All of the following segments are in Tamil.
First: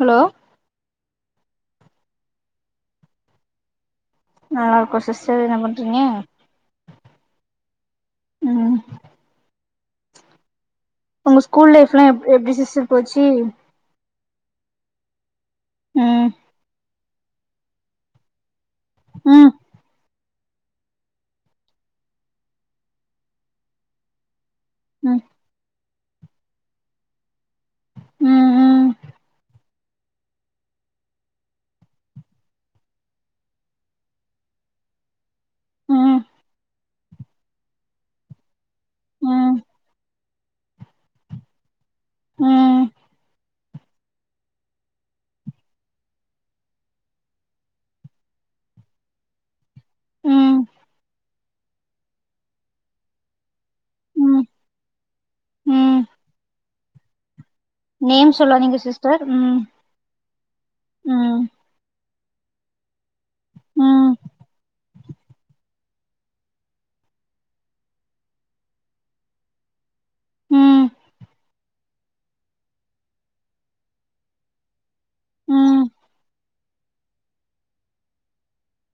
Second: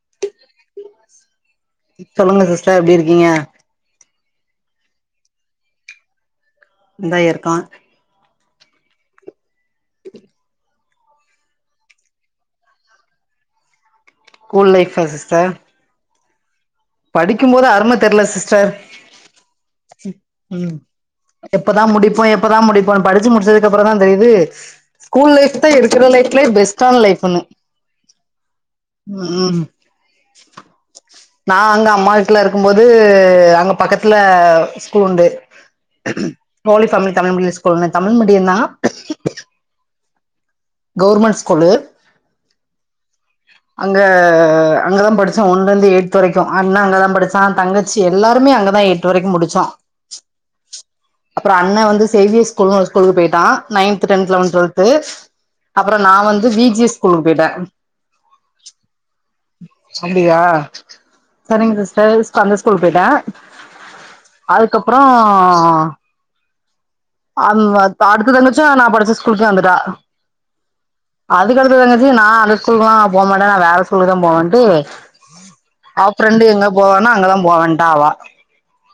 ஹலோ இப்ப சொல்லுங்க சிஸ்டர் எப்டிருக்கீங்க நல்லாருக்கோ சிஸ்டர் என்ன பண்றீங்க இந்தா இருக்கோ ம் உங்க ஸ்கூல் லைஃப்ல்லா எப் எப்டி சிஸ்டர் போச்சு ஸ்கூல் லைஃப்பா அ சிஸ்டர் ம் படிக்கும் போது அரும தெரில சிஸ்டர் ம் ம் எப்பதா முடிப்போ எப்பதா முடிப்போ படிச்சு முடிச்சதுக்கு அப்புறந்தா தெரியுது ம் ஸ்கூல் லைஃப் தா இருக்குற லைஃப்லயே பெஸ்டான லைஃப்ன்னு ம் ம் நா அங்க அம்மா வீட்டுல இருக்கும்போது அங்க பக்கத்துல ஸ்கூல் உண்டு ம் [unintelligible] Tamil medium school Tamil medium தா ம் கவுர்மெண்ட் ஸ்கூல்லு ம் அங்க அங்கதா படிச்சோ ஒன்னுந்து எயத்து வரைக்கு அண்ணா அங்கதா படிச்சா தங்கச்சி எல்லாருமே அங்கதா எய்ட்து வரைக்கு முடிச்சோ ம் அப்றோ அண்ண வந்து சேவியர் ஸ்கூல்ன்னு ஒரு ஸ்கூலுக்கு போயிட்டான் நைன்த், டென்த், ம் லெவன்த், டுவெல்த் அப்றோ ம் நா வந்து வி ஜி ஸ் ஸ்கூலுக்கு போயிட்டே நேம் சொல்லாதீங்க சிஸ்டர் ம் அப்டியா ம் செரிங்க சிஸ்டர் ஸ்க அந்த ஸ்கூல்க்கு போயிட்டே ம் அதுக்கப்றோ ம் அடுத்த தஞ்சுசா நா படிச்ச ஸ்கூலுக்கே வந்துட்டா ம் அதுக்கடுத்து என்னாச்சு நா அந்த ஸ்கூலுக்கெல்லா போ மாட்டே நா வேற ஸ்கூலுக்குதா போவன்ட்டு ம் அவ ஃபிரெண்டு எங்க போவானோ அங்கதா போவன்டா அவ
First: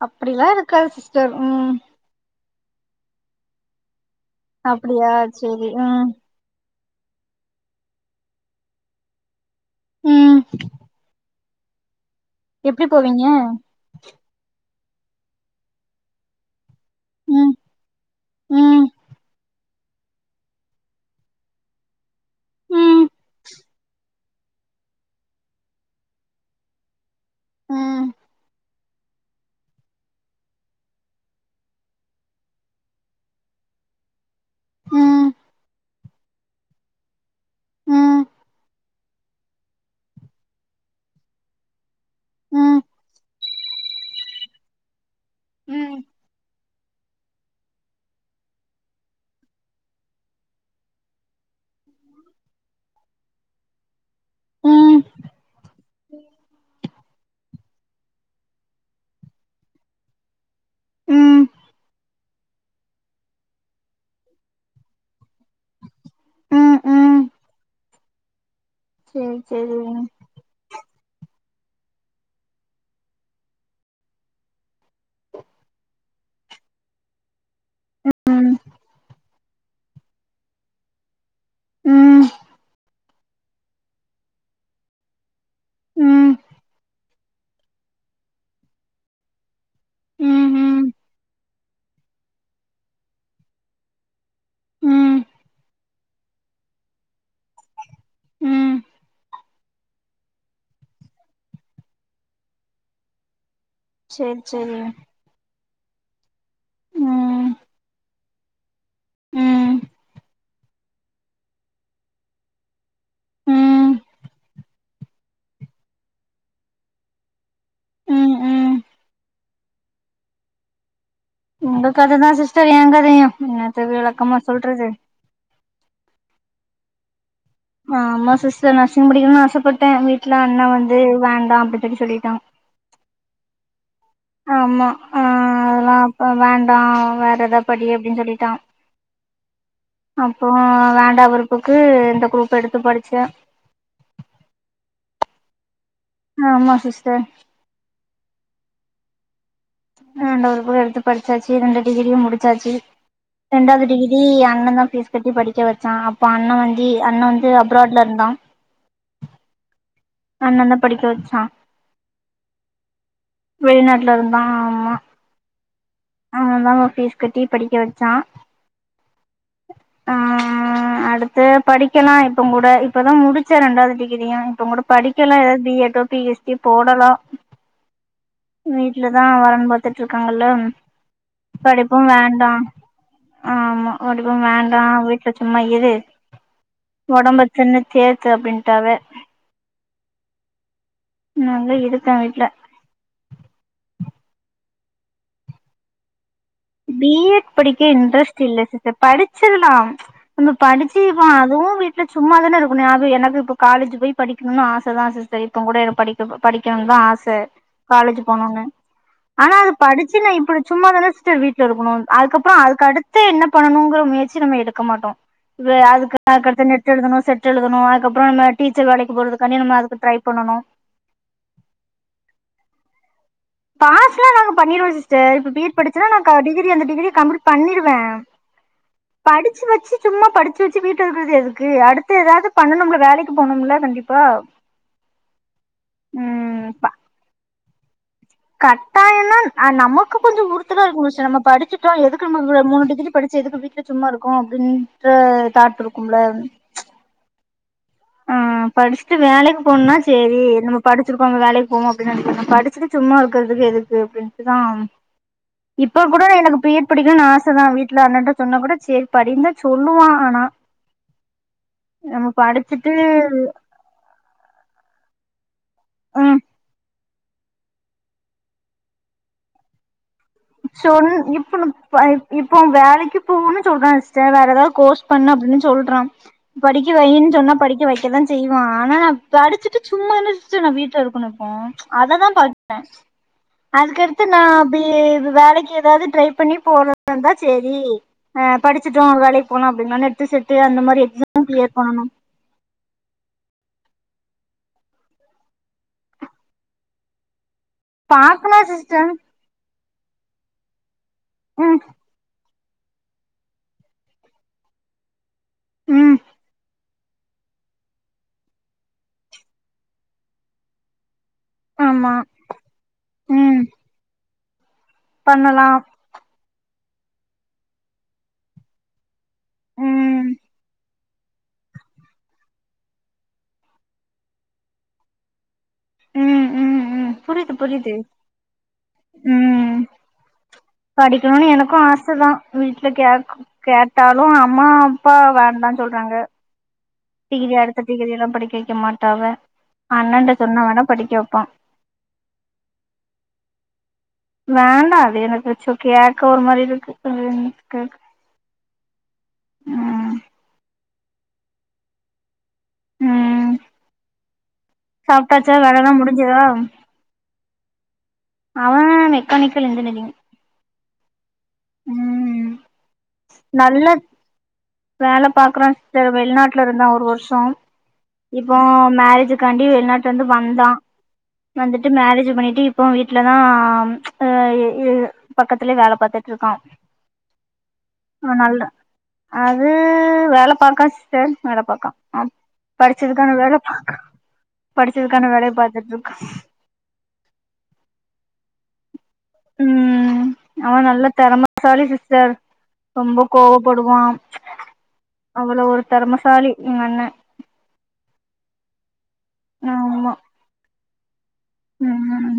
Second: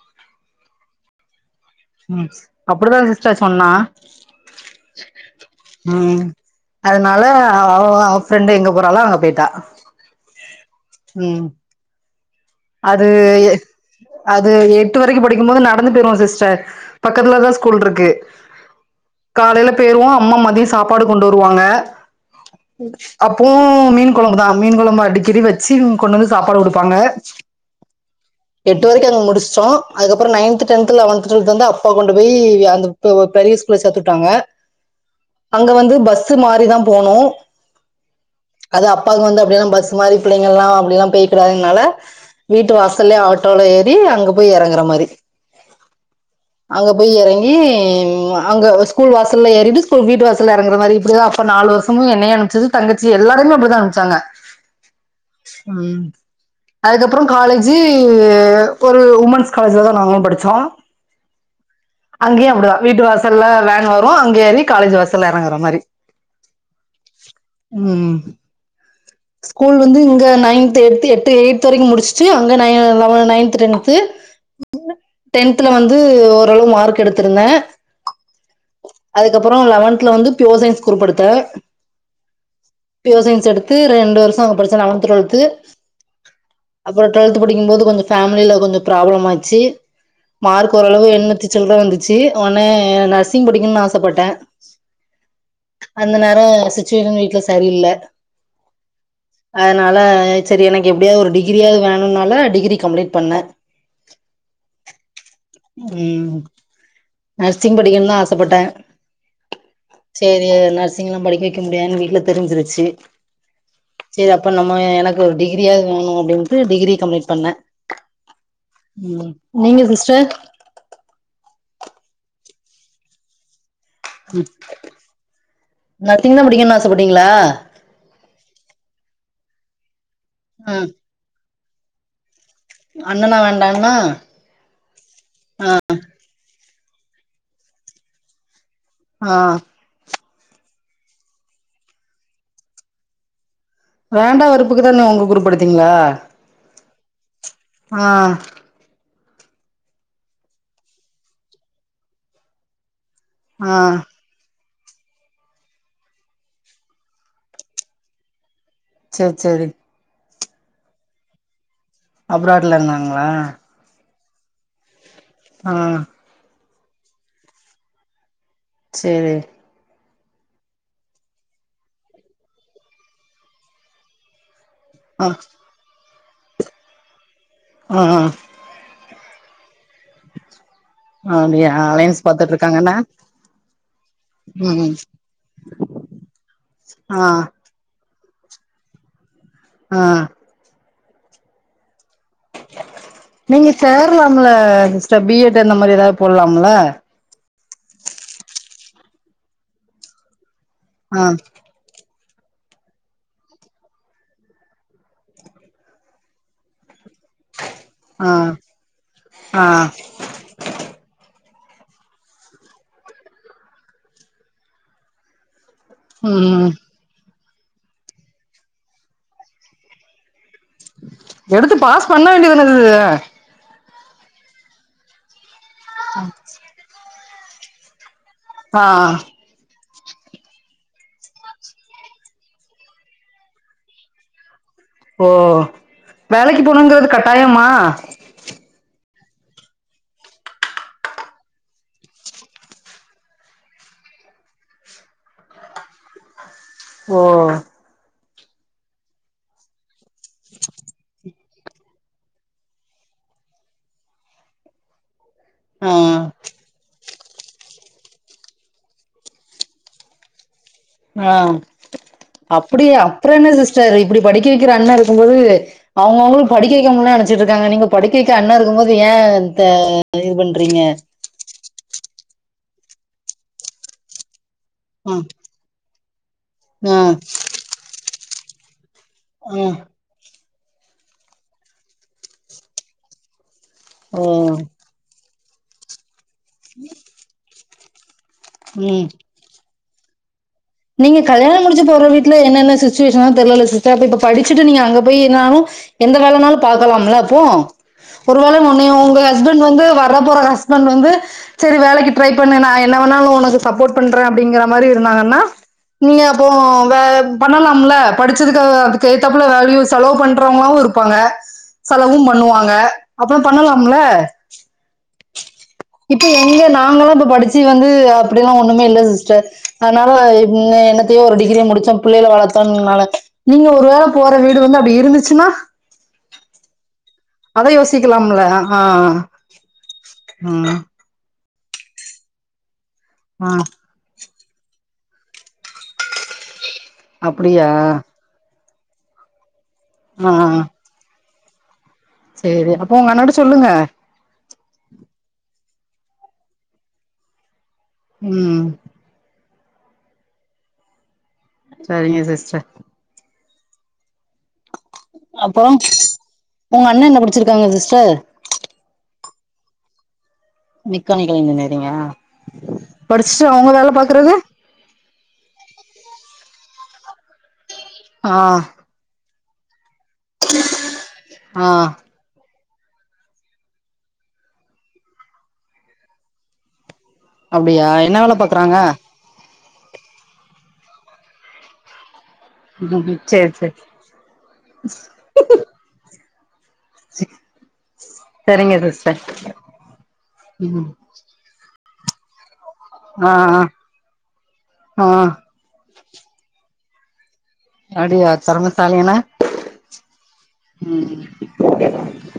அப்படியெல்லா இருக்காது சிஸ்டர் ம் ம் அப்டிதா சிஸ்டர் சொன்னா அப்டியா சேரி ம் அதனால அவ அவ ஃப்ரெண்டு் எங்க போறாலோ அங்க போயிட்டா ம் ம் எப்டி அது போவீங்க அது எ ஃப்வ்த் வரைக்கு படிக்கும்போது நடந்து போய்ருவோ சிஸ்டர் பக்கத்துலதா ம் ஸ்கூல் இருக்கு ம் காலைல போயிருவோ அம்மா மதியோ சாப்பாடு கொண்டு வருவாங்க ம் அப்போ மீன் கொழம்புதான் மீன் கொழம்பு அடிக்கடி வெச்சு கொண்டு வந்து சாப்பாடு குடுப்பாங்க ம் எட்டு வரைக்கு அங்க முடிச்சிட்டோ அதுக்கப்பறோ நைன்த், டென்த் லெவென்த், டுவெல்த் வந்து அப்பா கொண்டு போய் அந்த ப் பெரிய ஸ்கூல்ல சேத்துட்டாங்க ம் அங்க வந்து பஸ் மாறிதா போனு ம் அது அப்பாக்கு வந்து அப்டியெல்லா பஸ் மாரி பிள்ளைங்ளா அப்டியல்லாம் போய்கிடாதுனால வீட்டு ம் வாசல்லயே ஆட்டோல ஏறி அங்க போய் எறங்கிற மாரி [inaudible] அங்க போய் எறங்கி அங்க ஸ்கூல் வாசல்ல ஏறிட்டு ஸ்கூல் வீட்டு வாசல்ல இறங்கிற மாரி இப்படிதா அப்பா நா நாலு வருஷமு என்னைய அனுப்பிச்சது தங்கச்சி எல்லாருமே அப்டிதா அனுப்ச்சாங்க ம் ம் அதுக்க காலேஜி ஒரு உமன்ஸ் காலேஜிலதா நாங்களு படிச்சோ ம் அங்கேயு அப்டிதா வீட்டு வாசல்ல வேன் வரு அங்கே ஏறி காலேஜ் வாசல்ல எறங்கிற மாரி ம் ம் ம் சேரி சேரி ஸ்கூல் வந்து இங்க நைன்த் எ எட்டு எய்த் வரைக்கு மு டிச்சிட்டு அங்க நயன்த், டென்த்து டென்த்ல வந்து ஓரளவு மார்க் எடுத்திருந்தே ம் அதுக்கப்பறோ லெவன்த்ல வந்து பியுர் சயின்ஸ் குரூப் எடுத்தே ம் பியுர் சயின்ஸ் எடுத்து ரெண்டு வருஷோ அங்க படிச்சேன் லெவன்த், டுவெல்த்து ம் அப்றோ டுவெல்த் படிக்கும்போது கொஞ்சோ ஃபேமில கொஞ்சோ ப்ராப்ளம் ஆச்சு ம் மார்க் ம் ஓரளவு என்னத் சில்ற வந்துச்சு ஒன்னே நர்சிங் படிக்கனுனு ஆசப்பட்டே ம் அந்த நேரோ சுச்சுவேஷன் வீட்ல செரியில்ல ம் அதனால செரி எனக்கு எப்டியாவது ஒரு டிகிரியாவது வேணுனால டிகிரி கம்ப்ளீட் பண்ணே சேரி சேரி ம் ம் ம் நர்சிங் படிக்கணுனு ஆசப்பட்டே ம் சேரி நர்சிங் எல்லா படிக்க வைக்க முடியான்னு வீட்ல தெரிஞ்சிருச்சு ம் சேரி அப்ப நம்ம எனக்கு ஒரு டிகிரியாவது வாங்கனு அப்டின்ட்டு டிகிரி கம்ப்ளீட் பண்ணே ம் ம் நீங்க சிஸ்டர் உங்க கததான் சிஸ்டர் என் கதையு என்னத்த விளக்கமா சொல்றது நர்சிங்தா படிக்கனுனு ஆசப்பட்டீங்ளா ஆமா சிஸ்டர் நர்சிங் படிக்கணுனு ஆசப்பட்டே வீட்ல அண்ணா ஆ வந்து வேண்டா அ அப்டி சொல்லிட்டா அண்ணனா வேண்டாகண்ணா ஆமா ஆ அதெல்லா இப்ப வேண்டா வேற ஏதா படி அப்டின்னு சொல்லிட்டா ஆ அப்புறோ வேண்டா வெறுப்புக்கு இந்த குரூப் எடுத்து படிச்சே வேண்டா வெறுப்புக்கு தா நீ உங்க குரூப் எடுத்தி ஆமா சிஸ்டர் ஆ வேண்டா வெறுப்பா எடுத்து படிச்சாச்சு ரெண்டு டிகிரியு முடிச்சாச்சு ஆ ரெண்டாவ்து டிகிரி அண்ண தா ஃபீஸ் கட்டி படிக்க வெச்சா அப்ப அண்ண வந்து அண்ண வந்து அப்ராட்ல இருந்தா செ சேரி அண்ண தா படிக்க வெச்சா அப்ராட்ல இருந்தாங்களா ட்ல இருந்தா ஆமா ஆ அவன் தான் ஃபீஸ் கட்டி படிக்க வெச்சா சேரி ஆ ஆ ஆ அடுத்து படிக்கலா இப்ப கூட இப்பதா முடிச்சே ரெண்டாவது டிகிரியு இப்பங்கூட ஆ படிக்கலா ஏதாது பி எட்டோ பி எஸ் டி போடலா ஆ ஆ வீட்டுலதா வரன் பாத்துட்டு இருக்காங்கள்ள அப்டியா அலையன்ஸ் பாத்துட்டு இருக்காங்கன்னா ஆமா [unintelligible] வேண்டா ம் வீட்ல சும்மா இரு ஆ ஒடம்ப தின்னு தே து அப்டின்ட்டாரு ஆ நாலே இருக்கே வீட்டுல நீங்க சேரலாம்ல சிஸ்டர் பி எட் அந்த மாரி ஏதா போட்லாம்ல பி எட் படிக்க இன்ட்ரெஸ்ட் இல்ல சிஸ்டர் படிச்சிட்லா நம்ம படிச்சு இப்ப ஆ அதுவு வீட்ல சும்மாதானே இருக்கனு அது எனக்கு இப்போ காலேஜ் போய் படிக்கணுனு ஆச தா சிஸ்டர் இப்போ கூட படிக்க படிக்கணுனு தா ஆச் ச காலேஜ் ஆ போனுனு ஆனா ஆ அது படிச்சு நா இப்டி சும்மாதானே சிஸ்டர் வீட் ல இருக்கணு அதுக்கப்புற அதுக்கடுத்து என்ன பண்ணணுங்குற முயற்சி நம்ம எடுக்க மாட்டோ வே அதுக் ம் அதுக்கடுத்து நெட் எழுதணு செட் டெழுதணு அதுக்கப்புற அந்த டீச்சர் வேலைக்கு போறதுக்கானி நம்ம அதுக்கு ட்ரை பண்ணணு எடுத்து பாஸ் பண்ண வேண்டியதானதுது பாஸ்லா நாங்க பண்ணிருவோ சிஸ்டர் இப்ப பி எட் படிச்சனா நா க டிகிரி அந்த டிகிரிய கம்ப்ளீட் பண்ணிருவே ஆ படிச்சு வெச்சு சும்மா படிச்சு வெச்சு வீட்ல இருக்குறது எதுக்கு அடுத்து ஏதாவது பண்ணனும்ல வேலைக்கு போனும்ல கண்டிப்பா ஓ வேலைக்கு ம் போணுங்கிறது கட்டாயமா நன் ஆ நமக்கு கொஞ்ச உறுத்தலா இருக்கு சிஸ்டர் நம்ம படிச்சிட்டோ எதுக்கு நம்ம அந்த மூணு டிகிரி படிச்சு எதுக்கு வீட்டுல சும்மா இருக் கோ அப்டின்டு தாட் இருக்கும்ல ஓ ஆ படிச்ட்டு வேலைக்கு போனுன்னா சேரி நம்ம படிச்சிருக்கோ அங்க வேலைக் போவோ அப்டின் நெனக்குற நா படிச்சுட்டு சும்மா இருக்கறதுக்கு எதுக்கு அப்டின்ட்டுதா ஆ இப்போ கூட எனக்கு பி எட் படி கனு ஆச தா வீட்டுல அண்ணாட்ட சொன்ன கூட சேரி படினுதா சொல்லுவா ஆனா ஆ நம்ம படிச்சுட்டு அப்டியா அப்புற என்ன சிஸ்டர் இப்டி படிக்க வைக்கிற அண்ண இருக்கும்போது ம் அவங்கவுங்களுக்கு படிக்க வைக்க முடில நெனச்சட்டு இருக்காங்க நீங்க படிக்க வைக்க அண்ண இருக்கும் போது ஏ அந்தா சொன் இப்பனு ம் இப்போ வேலைக்கு போகன்னு சொல்றா சிஸ்டர் வேற ஏதா கோர்ஸ் ஆ பண்ணு அப்டினு சொல்றா படிக்க வையின் ஆ சொன்னா படிக்க வைக்கதா செய்வா ஆனா நா ஆ படிச்சுட்டு சும்மா தானே சிஸ்ட்ர் நா வீட்ல இருக்கணு இப்போ அததா பாக்குறே ஓ அதுக்கடுத்து நா அப்டியே வேலைக்கு எதாவ்து ட்ரை பண்ணி போறதிர்ந்தா செரி ஆ ம் படிச்சிட்டுடோ வேலைக் போலான் அப்டின்தானே டிசட் நீங்க கல்யாண முடிச்சி போற வீ்ட்ல என்னென்ன சிச்சுவேஷனோ தெரிலேல்ல சிஸ் சர் இப்ப படிச்சுட்டு நீங்க அங்க போய் என்னாலூ எந்த வேலைனாலு பாக்கலாம்ல அப்போ ஒருவேள பாக்கலா உன்னைய சிஸ்டர் உங்க ஹஸ்பண்ட் வந்து வர போற ஹஸ்பண்ட் வந்து செரி ம் வேலைக்கு ட்ரை பண்ணு நா என்ன வேணாலு உனக்கு சப்போட் பண்றே அப்டிங்கற மாரி இருந்தாங்கனா ம் நீங்க அப்போ வ பண்ணலாம்ல படிச்சதுக்கு அ அதுக்கேத்தாப்புல வேல்யூ செலவு பண்றவங்ளாவூ இருப்பாங்க ஆமா செலவும் பண்ணுவாங்க அப்றோ ம் பண்ணலாம்ல பண்ணலா இப்ப எங்க நா நாங்களூ இப்ப படிச்சு வந்து அப்டிலா ஒன்னுமே இல்ல சிஸ்டர் அத்னால ம் என்ன என்னத்தையோ ஒரு டிகிரி முடிச்சோ பிள்ளைகள வளத்தோம்னால நீங்க ஒரு வேள போற வீடு வந்து அப்டி இருந்துச்சினா ம் ம் ம் புரிது புரிது யோசிக்கலாம்ல ஆ ம் ம் படிக்கணூன் எனக் க்கூ ஆச தா வீட்ல கேக் ஆ கேட்டாலூ அம்மா பா வேண்டான் சொல்றாங்க டிகிரி அப்படியா அடுத்த டிகிரி எல்லா படிக்க வெக்க மாட்டாங்க அண்ணான்ட சொன்ன வேணா படிக்க வப்பா செரி அப்போ உங்க அண்ணகிட்ட சொல்லுங்க வேண்டா அது எனக்கு சோ கேக்க ஒரு மாரி இருக்கு என்க்கு ம் ம் சரிங்க சிஸ்டர் ம் சாப்ட்டாச்சா அப்றோ வேலலா முடிஞ்சதா உங்க அண்ண என்ன படிச்சிருக்காங்க சிஸ்டர் அவ மெக்கானிக்கல் இன்ஜினியரிங் மெக்கானிக்கல் இன்ஜினியரிங்கா ம் படிச்ட்டு அவங்க நல்ல வேல பாக்குறது வேல பாக்றா சிஸ்டர் வெளிநாட்டுல இருந்தா ஒரு வருஷோ ஆ இப்போ மேரேஜுக் க்காண்டி வெளிநாட்டுலேந்து வந்தா ஆ வந்துட்டு மேரேஜு பண்ணிட்டு இப் இப்போ வீட்லதா ஆ எ பக்கத்துலேயே வேல பாத்துட்ருக்கா அப்டியா என்ன வேல பாக்குறாங்க அது வேல பாக்கா சிஸ்டர் வேல பாக்கா படிச்சதுக்கான சரி வேல சரி பாக்கா படிச்சதுக்கான வேலைய பாத்துட்ருக்கா செரிங்க சிஸ் ம் அவ நல்ல தெறமசாலி சிஸ்டர் ரொம்ப ஆ கோவப்படுவா ஆ ஆ அவ்ளோ ஒரு தெறமசாலி எங்கண்ணே அப்டியா தெறமசாலினா ஆமா ம் ம்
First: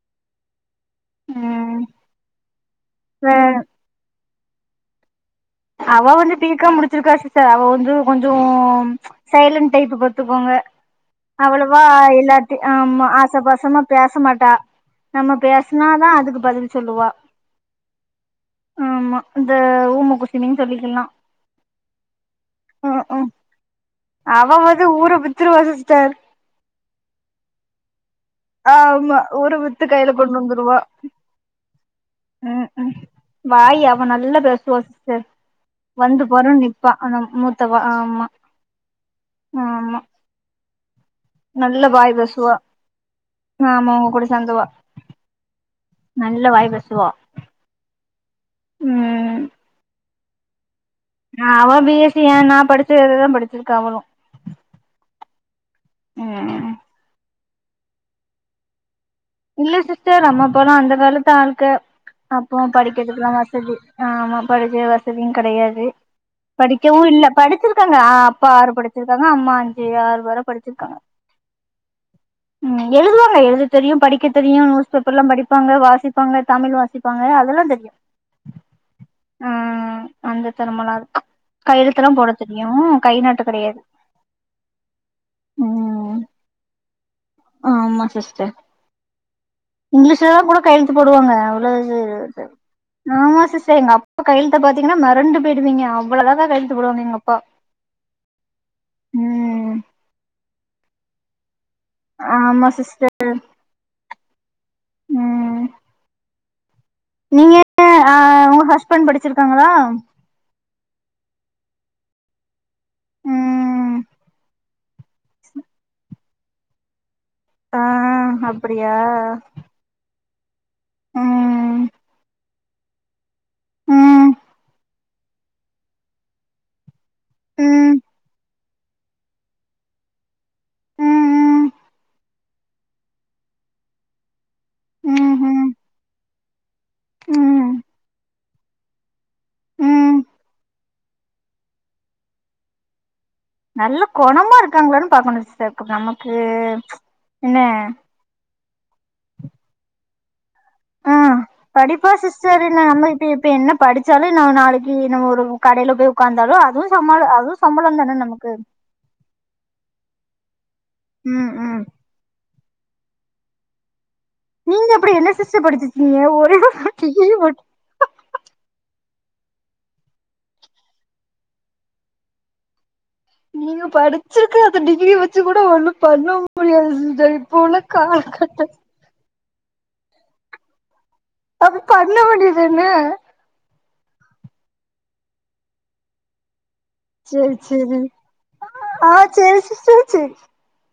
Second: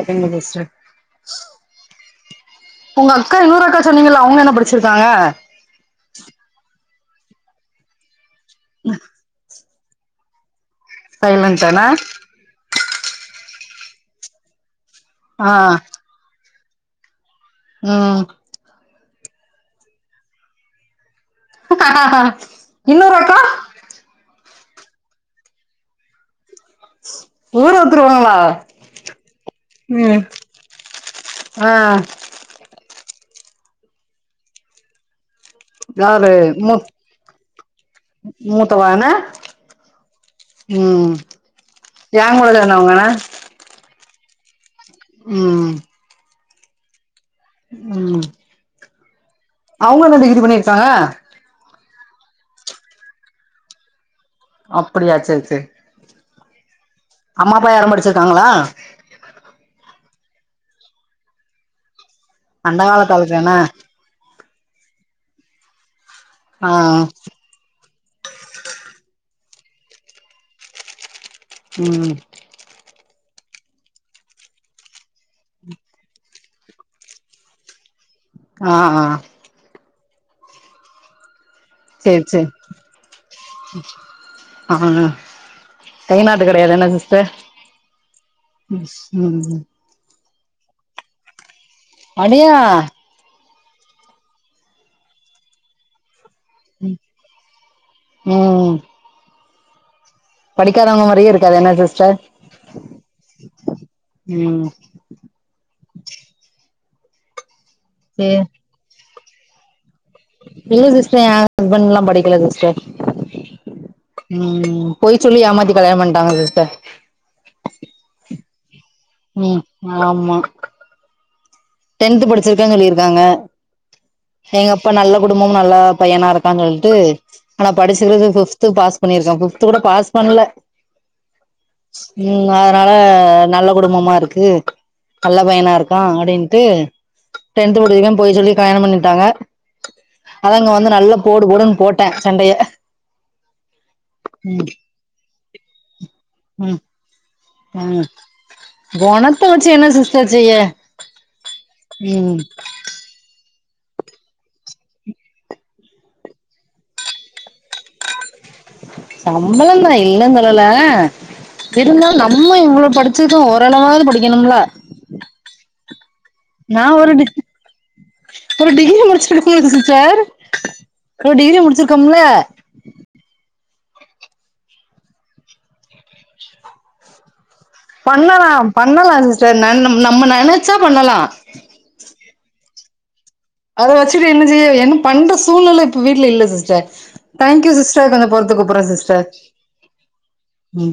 ஓகேங்க சிஸ்டர் ம் உங்கக்கா இன்னொரு அக்கா சொன்னீங்கல அவங்க என்ன படிச்சிருக்காங்க அவ வந்து பி காம் முடிச்சிருக்கா சிஸ்டர் அவ வந்து கொஞ்சோம் சைலன்ட் டைப்பு பாத்துக்கோங்க அவ்ளவா சைலன்ட்டானா எல்லாத் ஆமா ஆசபாசமா பேசமாட்டா நம்ம ஆ பேசுனாதா அதுக்கு பதில் சொல்லுவா ம் ஆமா இந்த ஊம குசுமின் சொல்லிக்கலா இன்னொரு அக்கா அ ஊர வித்துருவா சிஸ்டர் ஊர வித்ருவா ஆ ஆமா ஊர வித்து கைல கொண்டு வந்துருவா ஆ ம் ம் வாய் அவ நல்ல பேசுவா சிஸ்டர் வந்து யாரு போறோன் மூ நிப்பா அ மூத்தவா ஆமா மூத்தவா என்ன ஆமா ம் நல்ல வாய் என் கூட பேசுவா சேந்தவங்கனா ஆமா அவுங் கூட சேந்து அவ ம் நல்ல வாய் பேசுவா ம் ம் அவுங்க என்ன டிகிரி பண்ணிருக்காங்க பிஎஸ்சி ஏ நா படிச்சது தா படிச்சிருக்கா அவுளு அப்டியா சேர் சேரி ம் அம்மா அப்பா யாரு படிச்சிருக்காங்ளா இல்ல சிஸ்டர் அம்மா அப்பாலா அந்த காலத்து ஆளுங்க அப்போ அந்த காலத்து படிக்கர்த்துக்குலா ஆளுக என்ன வசதி ஆ ஆமா படிக்க வசதியு கடையாது ஆ படிக்கவும இல்ல படிச்சிரு க்காங்க அப்பா ஆறு படிச்சிருக்காங்க அம்மா அஞ்சு ஆறு வர படிச்சிருக்காங்க ம் ம் எழுதுவாங்க எழுத தெரியு படிக்க தெரியு நியூஸ் பேப்பர்லா படிப்பாங்க வாசிப்பாங்க தமிழ் வாசிப்பாங்க அதெல்லா தெரியு ஆ ஆ ம் அந்த தெறமலாருக்கு கையெழுத்துல்லா சேரி போட சேரி தெரியு கை நாட்டு கெடையாது ஆ ஹா ம் கைநாட்டு கெடையாது என்ன சிஸ்டர் ஆமா சிஸ்டர் ம் இங்லிஷ் கூட கையெழுத்து போடுவாங்க அவள இது அடியா ஆமா சிஸ்டர் டர் எங்கப்பா கையெழுத்த பாத்தீங்கன்னா மெரண்டு போய்டுவீங்க அவ்ளோ அழகா கையெழுத்து போடுவாங்க எங்க அப்பா ம் ம் படிக்காதவங்க மாரியே இருக்காது என்ன சிஸ் ஆமா சிஸ்டர் [unintelligible] ம் நீங்க அ சேரி உங்க ஹஸ்பண்ட் படிச்சிருக்காங்ளா இல்ல சிஸ்டர் ஏன் ஹஸ்பண்ட்ல்லா படிக்கல சிஸ்டர் ம் ம் பொய் சொல்லி ஏமாத்தி கல்யாணோ பண்ணிட்டாங்க சிஸ்டர் ஆ அப் ம் ஆமா ம் டென்த் படிச்சிருக்கன் சொல்லிருக்காங்க ம் எங்கப்பா நல்ல குடும்போ நல்ல பையனாருக்கான் சொல்லிட்டு ஆனா ம் படிச்சக்கறது ஃபிஃப்த் து பாஸ் பண்ணிருக்கா ஃபிஃவ்த்து கூட பாஸ் பண்ணல ம் ம் அதனால நல்ல குடும்பமாருக்கு ம் நல்ல ம் பையனாருக்கா அப்டின்ட்டு ம் டென்த் முடிச்சிக்கே பொய் சொல்லி கல்யாணம் பண்ணிட்டாங்க ம் அதா இங்க வந்து நல்லா போடு போடுன் போட்டே சண்டைய நல்ல கொணமா ம் இருக்காங்ளான் பாக்கணு சிஸ்டர் இப்ப நமக்கு ம் என்ன கொணத்த வச்சு என்ன சிஸ்ட்ர் செய்ய ஆ படிப்பு ம் சிஸ்டர் நம் இப் இப்ப என்ன படிச்சாலு நா நாளைக்கு நம்ம ஒரு கடைல போய் உக்காந்தாலு அதுவு சம்பலோ அதுவு சம்பளம் தான நமக்கு சம்பளம் தான் இல்ல சொல்லல ம் ம் இருந்தாலு நம்ம படிச்சது ஓரளவாது படிக் நீங்க அப்டி என்ன சிஸ்டர் படிச்சுருக்கீங்க நா ஒரு டி [unintelligible] ஒரு டிகிரி முடிச் எக்ஸ்கீயூஸ் மி சிஸ்டர் ஒரு டிகிரி முடிச்சுருக்கோம்ல நீங்க படிச்சிருக்க அந்த டிகிரி வெச்சு கூட ஒண்ணு பண்ண முடியாது சிஸ்டர் உள்ள பண்ணலா காலகட்ட பண்ணலா சிஸ்டர் நெ நம்ம நெனச்சா பண்ணலா அப்ப பண்ண வேண்டி தானே அத வெச்சுட்டு என்ன செய்ய என்னு பண்ற சூழ்நில இப்ப வீட்ல இல்ல சிஸ்டர் சேரி தேங்க்யூ சேரி சிஸ்டர் கொஞ்சோ பொறுத்து கூப்புறே ஆ சிஸ்டர் சேரி சிஸ்டர் சேரி ம்